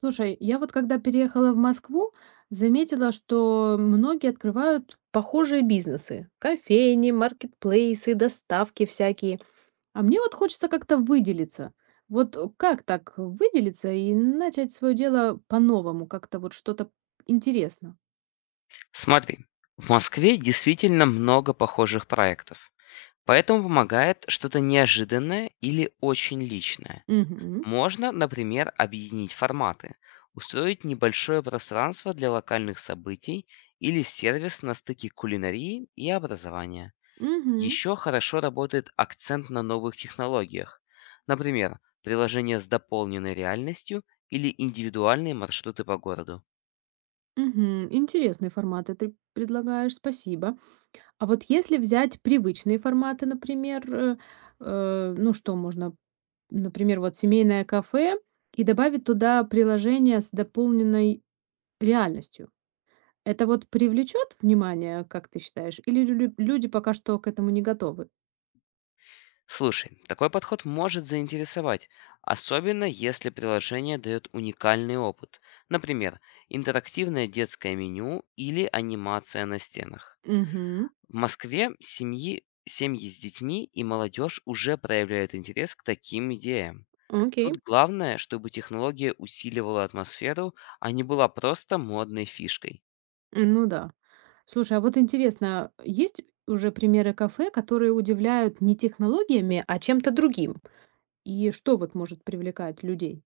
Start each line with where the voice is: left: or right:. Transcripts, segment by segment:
right: Слушай, я вот когда переехала в Москву, заметила, что многие открывают похожие бизнесы: кофейни, маркетплейсы, доставки всякие. А мне вот хочется как-то выделиться. Вот как так выделиться и начать свое дело по-новому, как-то вот что-то интересно.
left: Смотри, в Москве действительно много похожих проектов, поэтому помогает что-то неожиданное или очень личное.
right: Угу.
left: Можно, например, объединить форматы, устроить небольшое пространство для локальных событий или сервис на стыке кулинарии и образования.
right: Угу.
left: Еще хорошо работает акцент на новых технологиях, например, приложения с дополненной реальностью или индивидуальные маршруты по городу.
right: Угу. Интересные форматы ты предлагаешь, спасибо. А вот если взять привычные форматы, например, ну что можно например, вот семейное кафе и добавить туда приложение с дополненной реальностью. Это вот привлечет внимание, как ты считаешь, или люди пока что к этому не готовы?
left: Слушай, такой подход может заинтересовать, особенно если приложение дает уникальный опыт. Например, интерактивное детское меню или анимация на стенах.
right: Угу.
left: В Москве семьи с детьми и молодежь уже проявляют интерес к таким идеям.
right: Окей.
left: Тут главное, чтобы технология усиливала атмосферу, а не была просто модной фишкой.
right: Ну да. Слушай, а вот интересно, есть уже примеры кафе, которые удивляют не технологиями, а чем-то другим? И что вот может привлекать людей?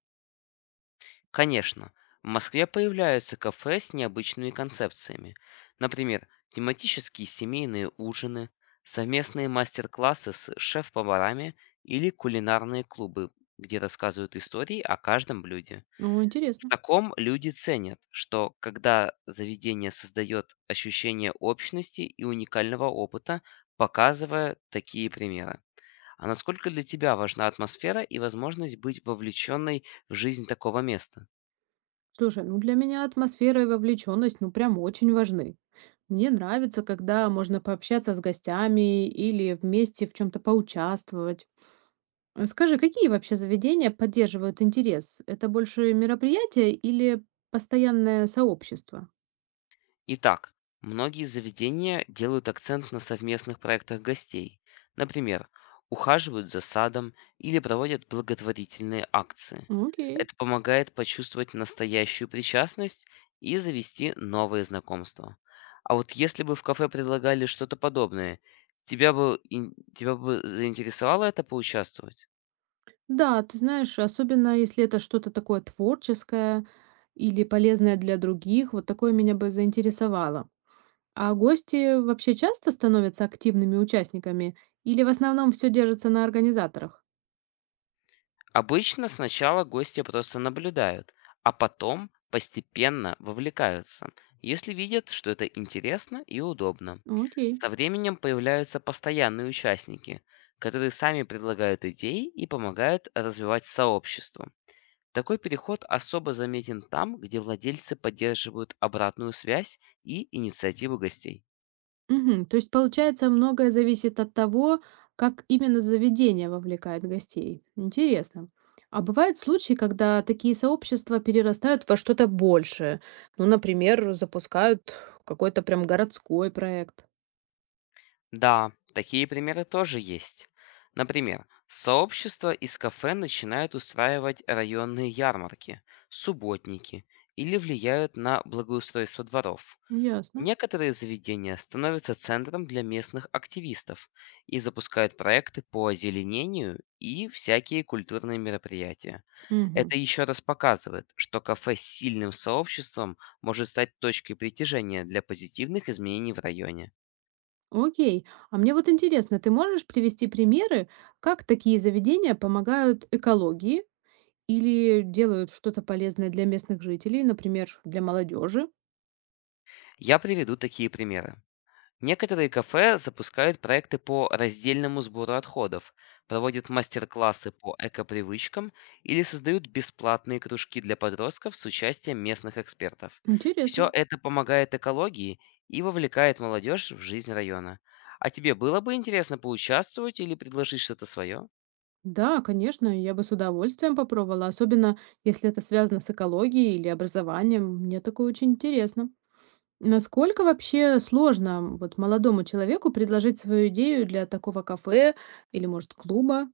left: Конечно, в Москве появляются кафе с необычными концепциями. Например, тематические семейные ужины, совместные мастер-классы с шеф-поварами или кулинарные клубы, где рассказывают истории о каждом блюде.
right: Ну,
left: В
right: интересно.
left: таком люди ценят, что когда заведение создает ощущение общности и уникального опыта, показывая такие примеры. А насколько для тебя важна атмосфера и возможность быть вовлеченной в жизнь такого места?
right: Слушай, ну для меня атмосфера и вовлеченность, ну прям очень важны. Мне нравится, когда можно пообщаться с гостями или вместе в чем-то поучаствовать. Скажи, какие вообще заведения поддерживают интерес? Это больше мероприятие или постоянное сообщество?
left: Итак, многие заведения делают акцент на совместных проектах гостей. Например, ухаживают за садом или проводят благотворительные акции.
right: Окей.
left: Это помогает почувствовать настоящую причастность и завести новые знакомства. А вот если бы в кафе предлагали что-то подобное, тебя бы заинтересовало это поучаствовать?
right: Да, ты знаешь, особенно если это что-то такое творческое или полезное для других, вот такое меня бы заинтересовало. А гости вообще часто становятся активными участниками или в основном все держится на организаторах?
left: Обычно сначала гости просто наблюдают, а потом постепенно вовлекаются, если видят, что это интересно и удобно.
right: Окей.
left: Со временем появляются постоянные участники, которые сами предлагают идеи и помогают развивать сообщество. Такой переход особо заметен там, где владельцы поддерживают обратную связь и инициативу гостей.
right: Мгм. То есть, получается, многое зависит от того, как именно заведение вовлекает гостей. Интересно. А бывают случаи, когда такие сообщества перерастают во что-то большее. Ну, например, запускают какой-то прям городской проект.
left: Да, такие примеры тоже есть. Например, сообщества из кафе начинают устраивать районные ярмарки, субботники или влияют на благоустройство дворов.
right: Ясно.
left: Некоторые заведения становятся центром для местных активистов и запускают проекты по озеленению и всякие культурные мероприятия.
right: Мгм.
left: Это еще раз показывает, что кафе с сильным сообществом может стать точкой притяжения для позитивных изменений в районе.
right: Окей. А мне вот интересно, ты можешь привести примеры, как такие заведения помогают экологии или делают что-то полезное для местных жителей, например, для молодежи?
left: Я приведу такие примеры. Некоторые кафе запускают проекты по раздельному сбору отходов, проводят мастер-классы по экопривычкам или создают бесплатные кружки для подростков с участием местных экспертов. Все
right: Интересно.
left: это помогает экологии и вовлекает молодежь в жизнь района. А тебе было бы интересно поучаствовать или предложить что-то свое?
right: Да, конечно, я бы с удовольствием попробовала, особенно если это связано с экологией или образованием. Мне такое очень интересно. Насколько вообще сложно вот молодому человеку предложить свою идею для такого кафе или, может, клуба?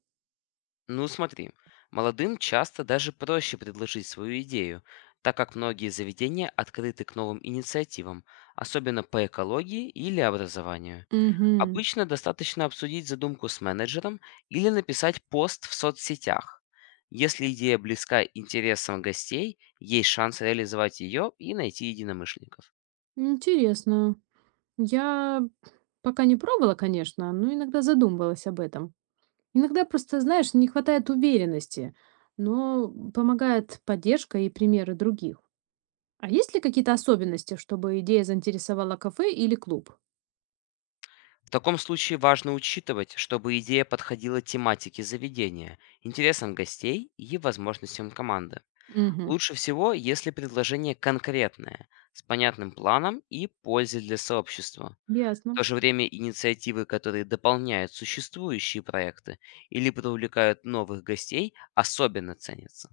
left: Ну смотри, молодым часто даже проще предложить свою идею, так как многие заведения открыты к новым инициативам, особенно по экологии или образованию.
right: Угу.
left: Обычно достаточно обсудить задумку с менеджером или написать пост в соцсетях. Если идея близка интересам гостей, есть шанс реализовать ее и найти единомышленников.
right: Интересно. Я пока не пробовала, конечно, но иногда задумывалась об этом. Иногда просто, знаешь, не хватает уверенности, но помогает поддержка и примеры других. А есть ли какие-то особенности, чтобы идея заинтересовала кафе или клуб?
left: В таком случае важно учитывать, чтобы идея подходила тематике заведения, интересам гостей и возможностям команды.
right: Угу.
left: Лучше всего, если предложение конкретное, с понятным планом и пользой для сообщества. В
right: Ясно.
left: то же время инициативы, которые дополняют существующие проекты или привлекают новых гостей, особенно ценятся.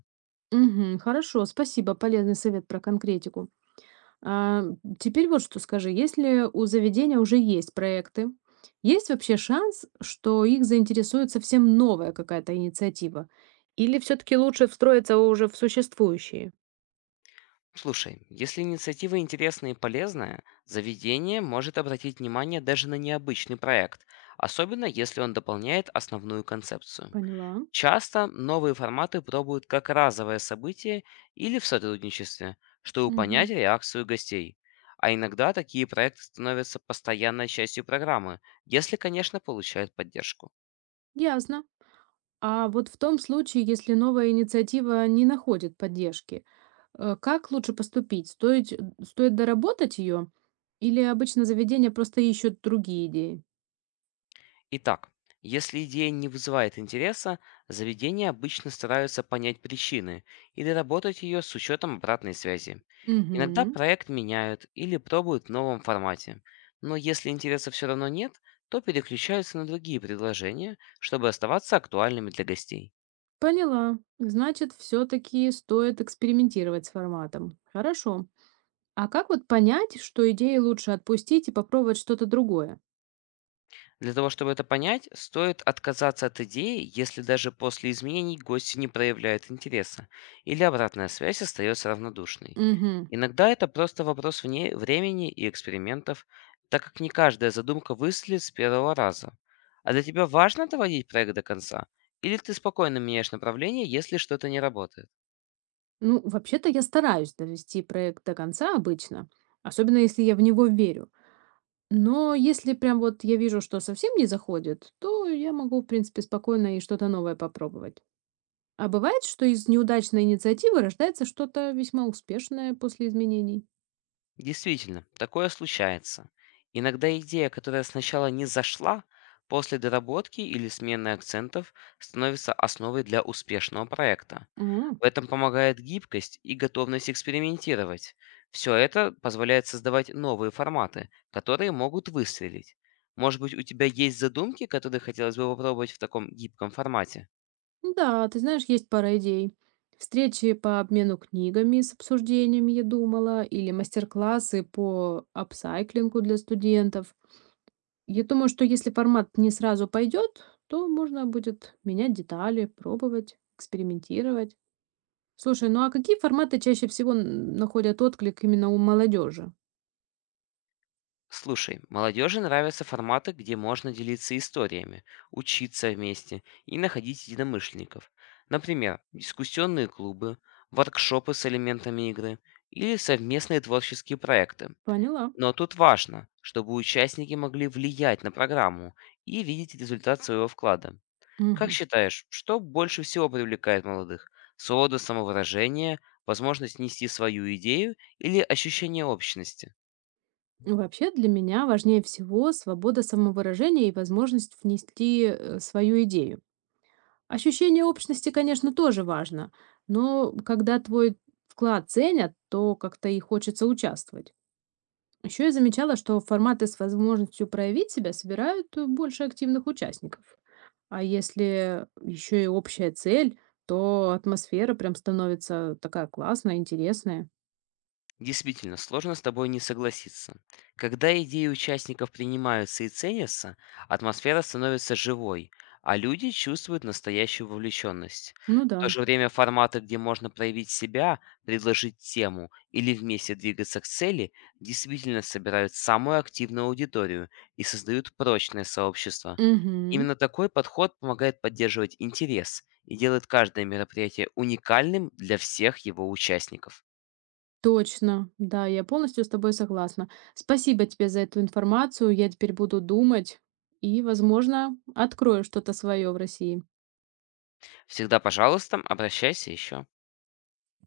right: Угу. Хорошо, спасибо, полезный совет про конкретику. А, теперь вот что скажи, если у заведения уже есть проекты, есть вообще шанс, что их заинтересует совсем новая какая-то инициатива? Или все-таки лучше встроиться уже в существующие?
left: Слушай, если инициатива интересная и полезная, заведение может обратить внимание даже на необычный проект, особенно если он дополняет основную концепцию.
right: Поняла.
left: Часто новые форматы пробуют как разовое событие или в сотрудничестве, чтобы понять
right: Мгм.
left: реакцию гостей. А иногда такие проекты становятся постоянной частью программы, если, конечно, получают поддержку.
right: Ясно. А вот в том случае, если новая инициатива не находит поддержки, как лучше поступить? Стоит доработать ее? Или обычно заведения просто ищут другие идеи?
left: Итак, если идея не вызывает интереса, заведения обычно стараются понять причины и доработать ее с учетом обратной связи. Иногда
right: Угу.
left: проект меняют или пробуют в новом формате, но если интереса все равно нет, то переключаются на другие предложения, чтобы оставаться актуальными для гостей.
right: Поняла. Значит, все-таки стоит экспериментировать с форматом. Хорошо. А как вот понять, что идеи лучше отпустить и попробовать что-то другое?
left: Для того, чтобы это понять, стоит отказаться от идеи, если даже после изменений гости не проявляют интереса, или обратная связь остается равнодушной.
right: Угу.
left: Иногда это просто вопрос вне времени и экспериментов, так как не каждая задумка выстрелит с первого раза. А для тебя важно доводить проект до конца? Или ты спокойно меняешь направление, если что-то не работает?
right: Ну, вообще-то я стараюсь довести проект до конца обычно, особенно если я в него верю. Но если прям вот я вижу, что совсем не заходит, то я могу, в принципе, спокойно и что-то новое попробовать. А бывает, что из неудачной инициативы рождается что-то весьма успешное после изменений.
left: Действительно, такое случается. Иногда идея, которая сначала не зашла, после доработки или смены акцентов становится основой для успешного проекта.
right: М.
left: В этом помогает гибкость и готовность экспериментировать. Все это позволяет создавать новые форматы, которые могут выстрелить. Может быть, у тебя есть задумки, которые хотелось бы попробовать в таком гибком формате?
right: Да, ты знаешь, есть пара идей. Встречи по обмену книгами с обсуждениями, я думала, или мастер-классы по апсайклингу для студентов. Я думаю, что если формат не сразу пойдет, то можно будет менять детали, пробовать, экспериментировать. Слушай, ну а какие форматы чаще всего находят отклик именно у молодежи?
left: Слушай, молодежи нравятся форматы, где можно делиться историями, учиться вместе и находить единомышленников. Например, дискуссионные клубы, воркшопы с элементами игры или совместные творческие проекты.
right: Поняла.
left: Но тут важно, чтобы участники могли влиять на программу и видеть результат своего вклада. Как
right: Мгм.
left: считаешь, что больше всего привлекает молодых? Свобода самовыражения, возможность нести свою идею или ощущение общности?
right: Вообще для меня важнее всего свобода самовыражения и возможность внести свою идею. Ощущение общности, конечно, тоже важно, но когда твой вклад ценят, то как-то и хочется участвовать. Еще я замечала, что форматы с возможностью проявить себя собирают больше активных участников. А если еще и общая цель, то атмосфера прям становится такая классная, интересная.
left: Действительно, сложно с тобой не согласиться. Когда идеи участников принимаются и ценятся, атмосфера становится живой, а люди чувствуют настоящую вовлеченность.
right: Ну
left: В то
right: да.
left: же время форматы, где можно проявить себя, предложить тему или вместе двигаться к цели, действительно собирают самую активную аудиторию и создают прочное сообщество.
right: Угу.
left: Именно такой подход помогает поддерживать интерес и делает каждое мероприятие уникальным для всех его участников.
right: Точно. Да, я полностью с тобой согласна. Спасибо тебе за эту информацию. Я теперь буду думать и, возможно, открою что-то свое в России.
left: Всегда, пожалуйста, обращайся еще.